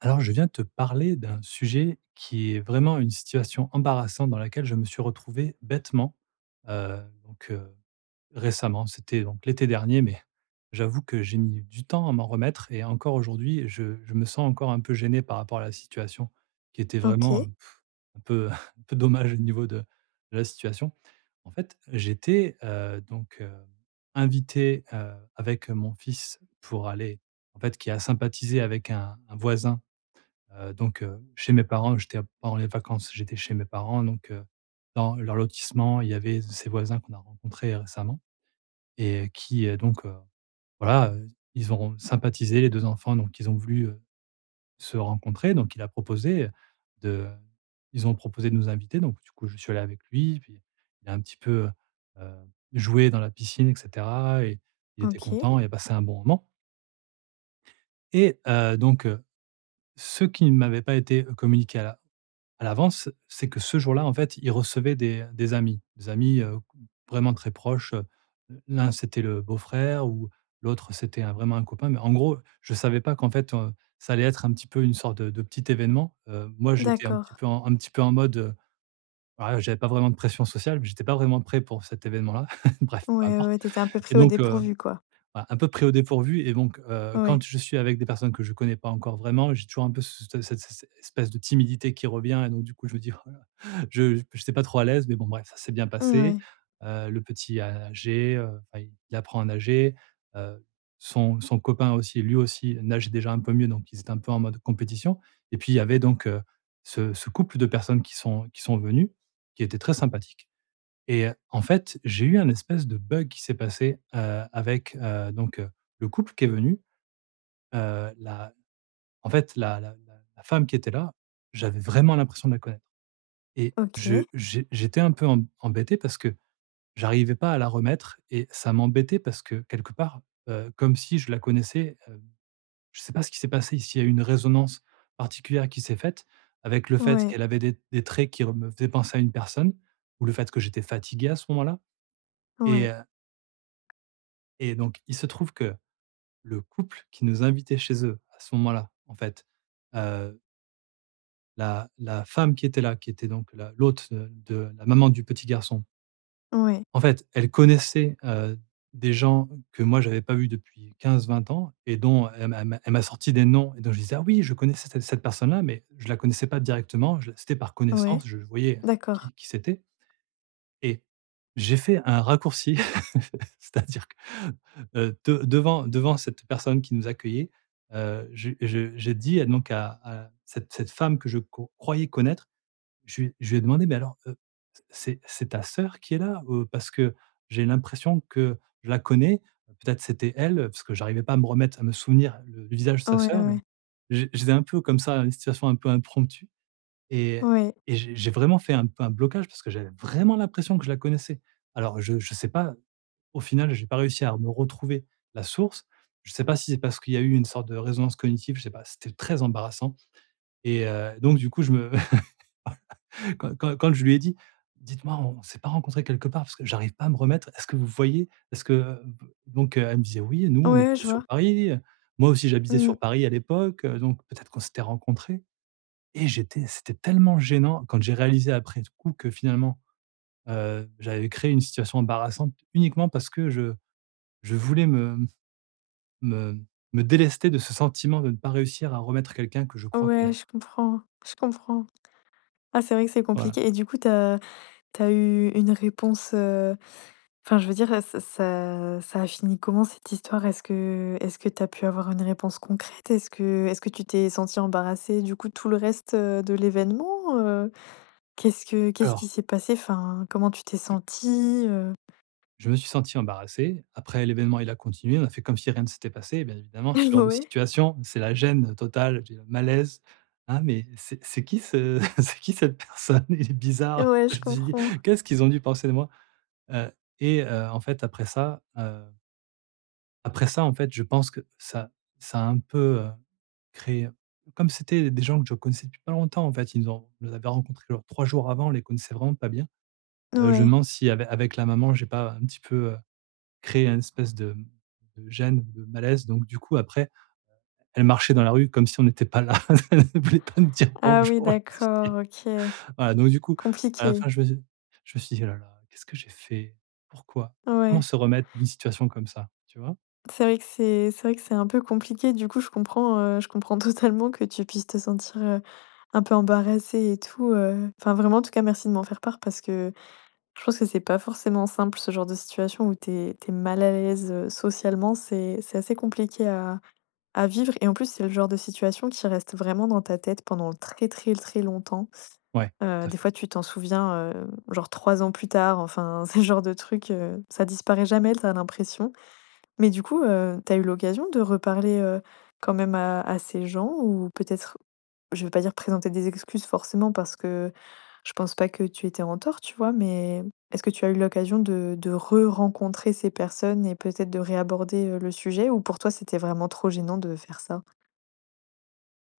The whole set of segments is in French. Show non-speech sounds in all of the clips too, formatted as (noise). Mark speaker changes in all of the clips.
Speaker 1: Alors, je viens te parler d'un sujet qui est vraiment une situation embarrassante dans laquelle je me suis retrouvé, bêtement, heu. Donc, heu, récemment c'était donc, l'été dernier mais, j'avoue que j'ai mis du temps à m'en remettre et encore aujourd'hui, je je me sens encore un peu gêné par rapport à la situation qui était vraiment, heu,
Speaker 2: OK.
Speaker 1: pff, un peu (chuckles) un peu dommage au niveau de de la situation. En fait, j'étais, heu, donc, heu, invité, heu, avec mon fils pour aller en fait qui a sympathisé avec un un voisin, heu, donc, heu, chez mes parents. J'étais en pendant les vacances, j'étais chez mes parents donc, heu, dans leur lotissement, il y avait z ces voisins qu'on a rencontrés récemment et qui, heu, donc, heu, voilà, heu, ils auront sympathisé les 2 enfants donc ils ont voulu, heu, se rencontrer. Donc il a proposé, heu, de ils ont proposé de nous inviter. Donc du coup, je suis allé avec lui et puis, il a un petit peu, heu heu, joué dans la piscine et cetera et il était
Speaker 2: OK.
Speaker 1: content et a passé un bon moment. Et heu, donc, heu, ce qui ne m'avait pas été communiqué à l'a à l'avance, c'est que ce jour-là, en fait, il recevaient des des amis des amis, heu, g vraiment très proches, heu. L'un, c'était le beau-frère ou l'autre c'était un vraiment un copain mais, en gros, je savais pas qu'en fait, heu, ça allait être un petit peu une sorte de de petit événement, heu. Moi, j'étais un petit
Speaker 2: D'accord.
Speaker 1: peu en un petit peu en mode, heu, voilà, j'avais pas vraiment de pression sociale mais j'étais pas vraiment prêt pour cet événement-là, (laughs) bref, peu
Speaker 2: Ouais,
Speaker 1: importe
Speaker 2: ouais, tu étais un peu
Speaker 1: et
Speaker 2: pris au
Speaker 1: donc, heu,
Speaker 2: dépourvu, quoi.
Speaker 1: un un peu pris au dépourvu et donc, heu, quand
Speaker 2: Ouais.
Speaker 1: je suis avec des personnes que je connais pas encore vraiment, j'ai toujours un peu, c te cet cette s s espèce de timidité qui revient et donc du coup, je me dis: «Oh la la», je j p je suis pas trop à l'aise mais bon bref, ça s'est bien passé,
Speaker 2: Mouais.
Speaker 1: heu. Le petit a agé, heu, enfin il apprend à nager, heu, son son copain aussi, lui aussi nage déjà un peu mieux donc ils étaient un peu en mode compétition et puis il y avait donc, heu, ce ce couple de personnes qui sont qui sont venues, qui étaient très sympathiques et heu, en fait, j'ai eu un espèce de bug qui s'est passé, heu, avec, heu, donc, heu, le couple qui est venu. Heu, la en fait la la la la femme qui était là, j'avais vraiment l'impression de la connaître et je
Speaker 2: OK.
Speaker 1: j'é j'étais un peu em embêté parce que, j'arrivais pas à la remettre et ça m'embêtait parce que quelque part, heu, comme si je la connaissais, heu. Je sais pas ce qui s'est passé, s'il y a une résonance particulière qui s'est faite avec le fait
Speaker 2: Ouais.
Speaker 1: qu'elle avait des des traits qui re me faisaient penser à une personne ou le fait que j'étais fatigué à ce moment-là et
Speaker 2: Ouais.
Speaker 1: heu Et donc, il se trouve que, le couple qui nous invitait chez eux à ce moment-là, en fait, heu la la femme qui était là, qui était donc la l'hôte, heu, de la maman du petit garçon
Speaker 2: Ouais.
Speaker 1: en fait elle connaissait, heu, des gens que moi j'avais pas vu depuis 15-20 ans et dont, elle m'a elle m'a elle m'a sorti des noms dont je disais: «Ah oui je connaissais c cette personne-là» mais je la connaissais pas directement, je c'était par
Speaker 2: Ouais,
Speaker 1: connaissance, je voyais
Speaker 2: d'accord.
Speaker 1: qui qui c'était et j'ai fait un raccourci (chuckles) c'est-à-dire que, heu, de devant devant cette personne qui nous accueillait, heu, je je j'ai dit à donc à à cette cette femme que je co croyais connaître. Je lui je lui ai demandé: «Mais alors, heu, c'est c'est ta soeur qui est là? Heu, parce que j'ai l'impression que je la connais, peut-être c'était elle?» parce que j'arrivais pas à me remettre, à me souvenir du visage de sa
Speaker 2: Ouais,
Speaker 1: soeur, donc
Speaker 2: ouais.
Speaker 1: j j'étais un peu comme ça dans une situation un peu impromptue et
Speaker 2: Oui.
Speaker 1: je j'ai vraiment fait un peu un blocage parce que j'avais vraiment l'impression que je la connaissais. Alors je je sais pas, au final j'ai pas réussi à me retrouver la source. Je sais pas si c'est parce qu'il y a eu une sorte de résonance cognitive, je sais pas, c'était très embarrassant et heu, donc du coup je me (chuckles) quand quand quand je lui ai dit: «Dites-moi, on s'est pas rencontré quelque part parce que j'arrive pas à me remettre, est-ce que vous voyez?». Est-ce que donc, heu, elle me disait: «Oui, nous
Speaker 2: Ouais,
Speaker 1: on est
Speaker 2: ouais,
Speaker 1: plutôt
Speaker 2: je
Speaker 1: sur
Speaker 2: vois.
Speaker 1: Paris». Moi aussi j'habitais
Speaker 2: Mmh.
Speaker 1: sur Paris à l'époque, heu, donc peut-être qu'on s'était rencontré et j'étais c'était tellement gênant quand j'ai réalisé après coup que finalement, heu, j'avais créé une situation embarrassante. Uniquement parce que je je voulais me me me délester de ce sentiment de ne pas réussir, à remettre quelqu'un que je crois
Speaker 2: Ouais
Speaker 1: connaître.
Speaker 2: je comprends, je comprends. Ah, c'est vrai que c'est
Speaker 1: Voilà.
Speaker 2: compliqué et du coup tu as tu as eu une réponse? Heu, enfin je veux dire et ce ça ça a fini comment cette histoire? Est-ce que est-ce que tu as pu avoir une réponse concrète? Est-ce que est-ce que tu t'es senti embarrassé du coup tout le reste, heu, de l'événement, heu? Qu'est-ce que qu'est-ce qui
Speaker 1: Alors
Speaker 2: s'est passé? Enfin comment tu t'es
Speaker 1: Je
Speaker 2: sentie, heu?
Speaker 1: je me suis senti embarrassé. Après l'événement il a continué, on a fait comme si rien ne s'était passé. Bien évidemment ce genre
Speaker 2: (chuckles)
Speaker 1: de
Speaker 2: Ouais.
Speaker 1: situation, c'est la gêne totale, j'ai un malaise. Ah, mais, c'est c'est qui ce c'est qui cette personne, il est bizarre.
Speaker 2: Ouais, je
Speaker 1: Je dis:
Speaker 2: comprends.
Speaker 1: «Qu'est-ce qu'ils ont dû penser de moi?» heu, et, heu, en fait après ça, heu après ça en fait je pense que ça ça a un peu, heu, créé comme c'était des gens que je connaissais depuis pas longtemps en fait. Ils nous ont ils nous avaient rencontrés genre 3 jours avant. On les connaissait vraiment pas bien. Heu, je me
Speaker 2: Ouais.
Speaker 1: demande si avec avec la maman j'ai pas un petit peu, heu, créé un espèce de de gêne ou de malaise. Donc du coup après elle marchait dans la rue comme si on n'était pas là. «Elle voulait pas nous dire
Speaker 2: Ah oui
Speaker 1: bonjour», je me suis
Speaker 2: d'accord,
Speaker 1: dit.
Speaker 2: OK.
Speaker 1: Voilà. Donc du coup à la
Speaker 2: Compliqué.
Speaker 1: fin je me dis je me suis dit: «Ouh la la, qu'est-ce que j'ai fait? Pourquoi? Comment
Speaker 2: Ouais.
Speaker 1: se remettre d'une situation comme ça? Tu vois?».
Speaker 2: C'est vrai que c'est c'est vrai que c'est un peu compliqué du coup, je comprends, heu, je comprends totalement (chuckles) que tu puisses te sentir, heu, un peu embarrassé et tout. Heu, enfin vraiment, en tout cas, merci de m'en faire part, parce que je pense que c'est pas forcément simple ce genre de situation. Où tu es tu es mal à l'aise, heu, socialement, c'est c'est assez compliqué à à vivre et en plus, c'est le genre de situation qui reste vraiment dans ta tête pendant très, très, très, longtemps.
Speaker 1: Ouais, tout
Speaker 2: Heu,
Speaker 1: à
Speaker 2: des
Speaker 1: fait.
Speaker 2: fois, tu t'en souviens, hem, genre 3 ans plus tard. Enfin c'est le genre de (chuckles) truc, heu, ça disparaît jamais tu as l'impression. Mais du coup, heu, tu as eu l'occasion de reparler, heu, quand même à à ces gens? Ou peut-être, je veux pas dire présenter des excuses forcément parce que je pense pas que tu étais en tort, tu vois? Mais est-ce que tu as eu l'occasion de de re rencontrer ces personnes et peut-être de réaborder, heu, le sujet? Ou pour toi, c'était vraiment trop gênant de faire ça?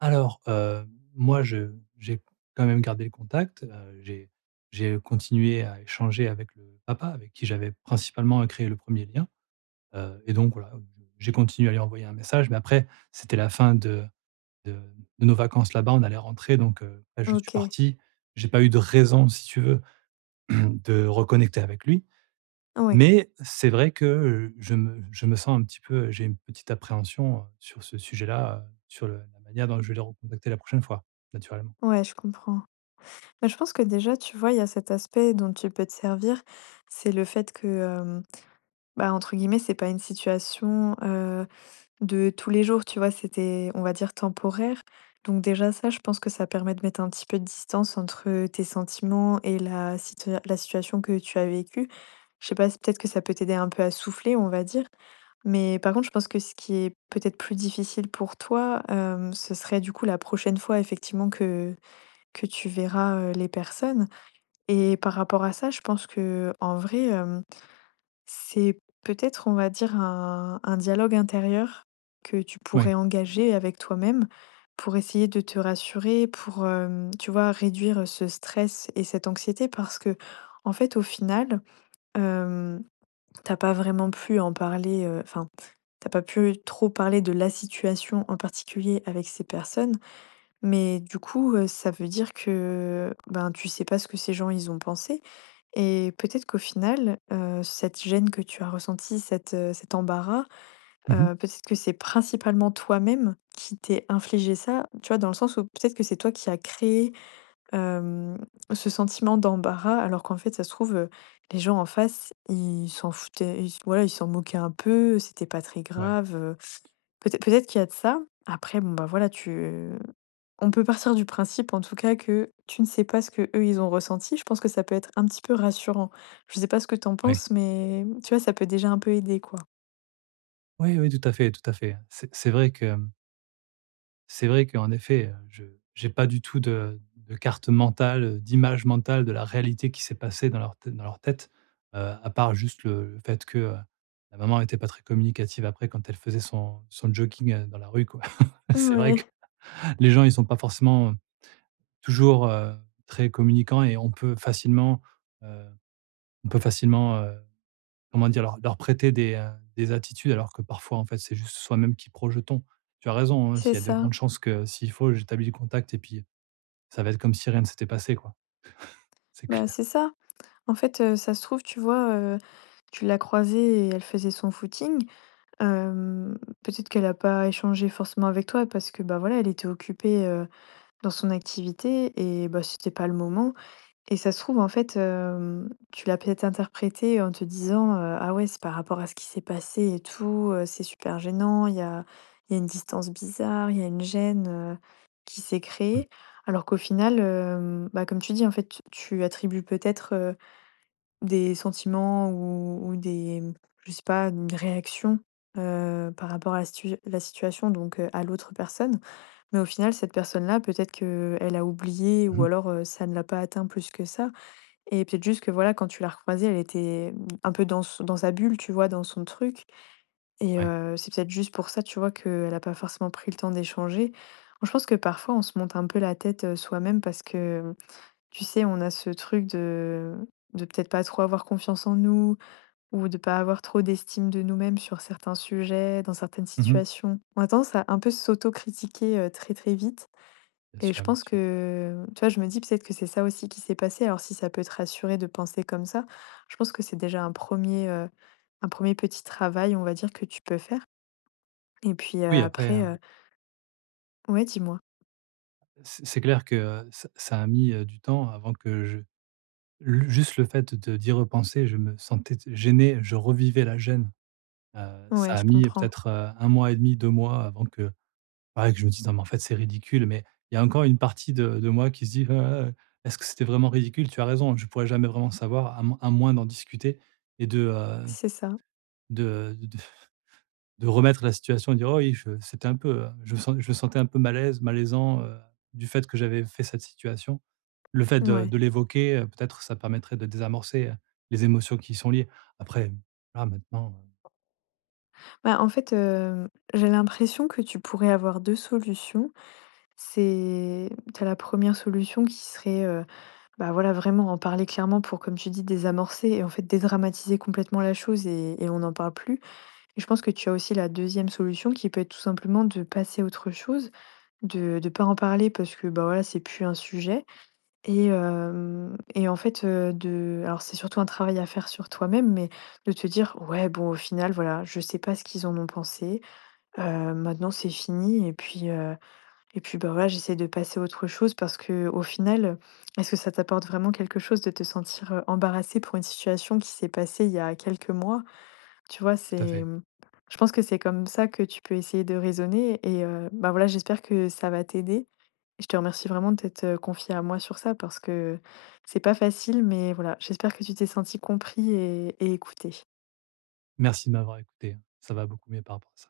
Speaker 1: Alors, hem, moi, je j'ai quand même gardé le contact. Heu, j'ai j'ai continué à échanger avec le papa avec qui j'avais principalement, heu, créé le premier lien. Heu, et donc voilà, bon, j'ai continué à lui envoyer un message, mais après c'était la fin de de de nos vacances là-bas, on allait rentrer donc, heu, bah, je suis
Speaker 2: OK.
Speaker 1: parti, j'ai pas eu de raison si tu veux (clears throat) de reconnecter avec lui.
Speaker 2: Ouais.
Speaker 1: Mais c'est vrai que, heu, je me je me sens un petit peu, heu j'ai une petite appréhension, heu, sur ce sujet-là, heu, sur le la manière dont je vais le recontacter la prochaine fois, naturellement.
Speaker 2: Ouais, je comprends. Bah, je pense que déjà, tu vois, il y a cet aspect dont tu peux te servir, c'est le fait que, hem, bah, entre guillemets, c'est pas une situation, heu, de tous les jours, tu vois, c'était, on va dire, temporaire. Donc déjà, ça, je pense que ça permet de mettre un petit peu de distance entre, heu, tes sentiments et la situa la situation que tu as vécue. Je sais pas si peut-être que ça peut t'aider un peu à souffler, on va dire. Mais par contre, je pense que ce qui est peut-être plus difficile pour toi, hem, ce serait du coup la prochaine fois effectivement que que tu verras, heu, les personnes et par rapport à ça, je pense qu'en vrai, hem, c'est peut-être, on va dire, un un dialogue intérieur que tu
Speaker 1: Oui.
Speaker 2: pourrais engager avec toi-même pour essayer de te rassurer, pour, hem, tu vois, réduire, heu, ce stress et cette anxiété. Parce qu'en fait, au final, hem, tu as pas vraiment pu en parler, heu, enfin, tu as pas pu trop parler de la situation en particulier avec ces personnes. Mais du coup, heu, ça veut dire que,, ben, tu sais pas ce que ces gens, ils ont pensé. Et peut-être qu'au final, heu, cette gêne que tu as ressentie, cet, heu, cet embarras,
Speaker 1: Mmh mh.
Speaker 2: heu, peut-être que c'est principalement toi-même qui t'es infligé ça. Tu vois, dans le sens où peut-être que c'est toi qui a créé, hem, ce sentiment d'embarras, alors qu'en fait, ça se trouve, heu, les gens en face, ils s'en foutaient, ils ouais, ils s'en moquaient un peu, c'était pas très
Speaker 1: Ouais.
Speaker 2: grave, heu. Peut-ê peut-être qu'il y a de ça. Après, bon, bah, voilà, tu on peut partir du principe en tout cas que tu ne sais pas ce qu'eux, ils ont ressenti. Je pense que ça peut être un petit peu rassurant. Je sais pas ce que tu en
Speaker 1: Oui.
Speaker 2: penses, mais tu vois, ça peut déjà un peu aider, quoi?
Speaker 1: Oui, oui, tout à fait, tout à fait. C'est c'est vrai que, hem c'est vrai qu'en effet, heu, je j'ai pas du tout de de carte mentale, heu, d'image mentale de la réalité qui s'est passée dans leur tête dans leur tête, heu, à part juste, le le fait que, heu, la maman était pas très communicative après quand elle faisait son son jogging, heu, dans la rue, quoi. (chuckles) C'est vrai que
Speaker 2: Mouais.
Speaker 1: les gens, ils sont pas forcément, heu, toujours, heu, très communicants et on peut facilement, heu, on peut facilement, heu, comment dire? Leur leur prêter des, heu, des attitudes alors que parfois, en fait, c'est juste soi-même qui projetons. Tu as raison, hein,
Speaker 2: C'est
Speaker 1: s'il y a de
Speaker 2: ça.
Speaker 1: grandes chances que s'il faut j'établis le contact et puis, ça va être comme si rien ne s'était passé quoi, (laughs) c'est
Speaker 2: Bah,
Speaker 1: clair.
Speaker 2: c'est ça. En fait, heu, ça se trouve, tu vois, heu, tu l'as croisée et elle faisait son footing. Hem, peut-être qu'elle a pas échangé forcément avec toi parce que, bah, voilà, elle était occupée, heu, dans son activité et bah, c'était pas le moment. Et ça se trouve, en fait, hem, tu l'as peut-être interprété en te disant: «Heu, ah, ouais, c'est par rapport à ce qui s'est passé et tout, heu, c'est super gênant. Il y a il y a une distance bizarre, il y a une gêne, heu, qui s'est
Speaker 1: Mmh.
Speaker 2: créée». Alors qu'au final, hem, bah, comme tu dis, en fait, tu tu attribues peut-être, heu, des sentiments ou ou des m je sais pas, une réaction, heu, par rapport à la situ je la situation, donc, heu, à l'autre personne. Mais au final, cette personne-là, peut-être qu'elle a oublié
Speaker 1: Mmh
Speaker 2: ou
Speaker 1: mh.
Speaker 2: alors, heu, ça ne l'a pas atteint plus que ça. Et peut-être juste que, voilà, quand tu l'as recroisée, elle était, mmh, un peu dans s dans sa bulle, tu vois, dans son truc. Et,
Speaker 1: Ouais.
Speaker 2: heu, c'est peut-être juste pour ça, tu vois, qu'elle a pas forcément pris le temps d'échanger. Moi, je pense que parfois, on se monte un peu la tête, heu, soi-même parce que, mmh, tu sais, on a ce truc de de peut-être pas trop avoir confiance en nous ou de pas avoir trop d'estime de nous-mêmes sur certains sujets, dans certaines
Speaker 1: Mmh mh.
Speaker 2: situations. On a tendance à un peu s'auto-critiquer, heu, très, très vite.
Speaker 1: Bien
Speaker 2: Et je
Speaker 1: sûr, bien
Speaker 2: pense
Speaker 1: sûr.
Speaker 2: que, tu vois, je me dis peut-être que c'est ça aussi qui s'est passé. Alors si ça peut te rassurer de penser comme ça, je pense que c'est déjà un 1er, heu, un 1er petit travail, on va dire, que tu peux faire. Et puis, heu,
Speaker 1: Oui après, heu
Speaker 2: après, heu Ouais, dis-moi.
Speaker 1: C c'est clair que, heu, ça ça a mis, heu, du temps avant que je lu juste le fait de d'y repenser je me sentais gêné, je revivais la gêne. Heu, ça
Speaker 2: Ouais,
Speaker 1: a
Speaker 2: je
Speaker 1: mis
Speaker 2: comprends.
Speaker 1: peut-être, heu, 1,5-2 mois avant que, voilà, que je me dise: «Non mais en fait c'est ridicule» mais il y a encore une partie de de moi qui se dit: «Heu heu, est-ce que c'était vraiment ridicule?», tu as raison, hein, je pourrais jamais vraiment savoir à m à moins d'en discuter et de, heu,
Speaker 2: C'est ça.
Speaker 1: de de de de remettre la situation et dire: «Oh, oui, je c'était un peu, heu, je me sen je me sentais un peu mal à l'aise, malaisant, heu, du fait que j'avais fait cette situation». Le fait
Speaker 2: N
Speaker 1: de
Speaker 2: ouais.
Speaker 1: de l'évoquer, heu, peut-être ça permettrait de désamorcer, heu, les émotions qui y sont liées. Après, hem, là, maintenant, heu
Speaker 2: Bah, en fait, hem, j'ai l'impression que tu pourrais avoir 2 solutions. C'est tu as la première solution qui serait, heu, bah, voilà, vraiment en parler clairement pour, comme tu dis, désamorcer et en fait dédramatiser complètement la chose et et on n'en parle plus. Et je pense que tu as aussi la 2ème solution qui peut être tout simplement de passer à autre chose, de de pas en parler parce que, bah, voilà, c'est plus un sujet. Et hem, et en fait, heu, de alors c'est surtout un travail à faire sur toi-même, mais de te dire: «Ouais, bon, au final, voilà, je sais pas ce qu'ils en ont pensé. Heu, maintenant, c'est fini et puis, heu et puis, bah, voilà, j'essaie de passer à autre chose», parce qu'au final, est ce que ça t'apporte vraiment quelque chose de te sentir, heu, embarrassé pour une situation qui s'est passée il y a quelques mois? Tu vois,
Speaker 1: Tout à
Speaker 2: c'est,
Speaker 1: fait.
Speaker 2: mmh je pense que c'est comme ça que tu peux essayer de raisonner. Et heu, ben, voilà, j'espère que ça va t'aider. Et je te remercie vraiment de t'être confié à moi sur ça parce que c'est pas facile, mais voilà, j'espère que tu t'es senti compris et et écouté.
Speaker 1: Merci de m'avoir écouté, ça va beaucoup mieux par rapport à ça.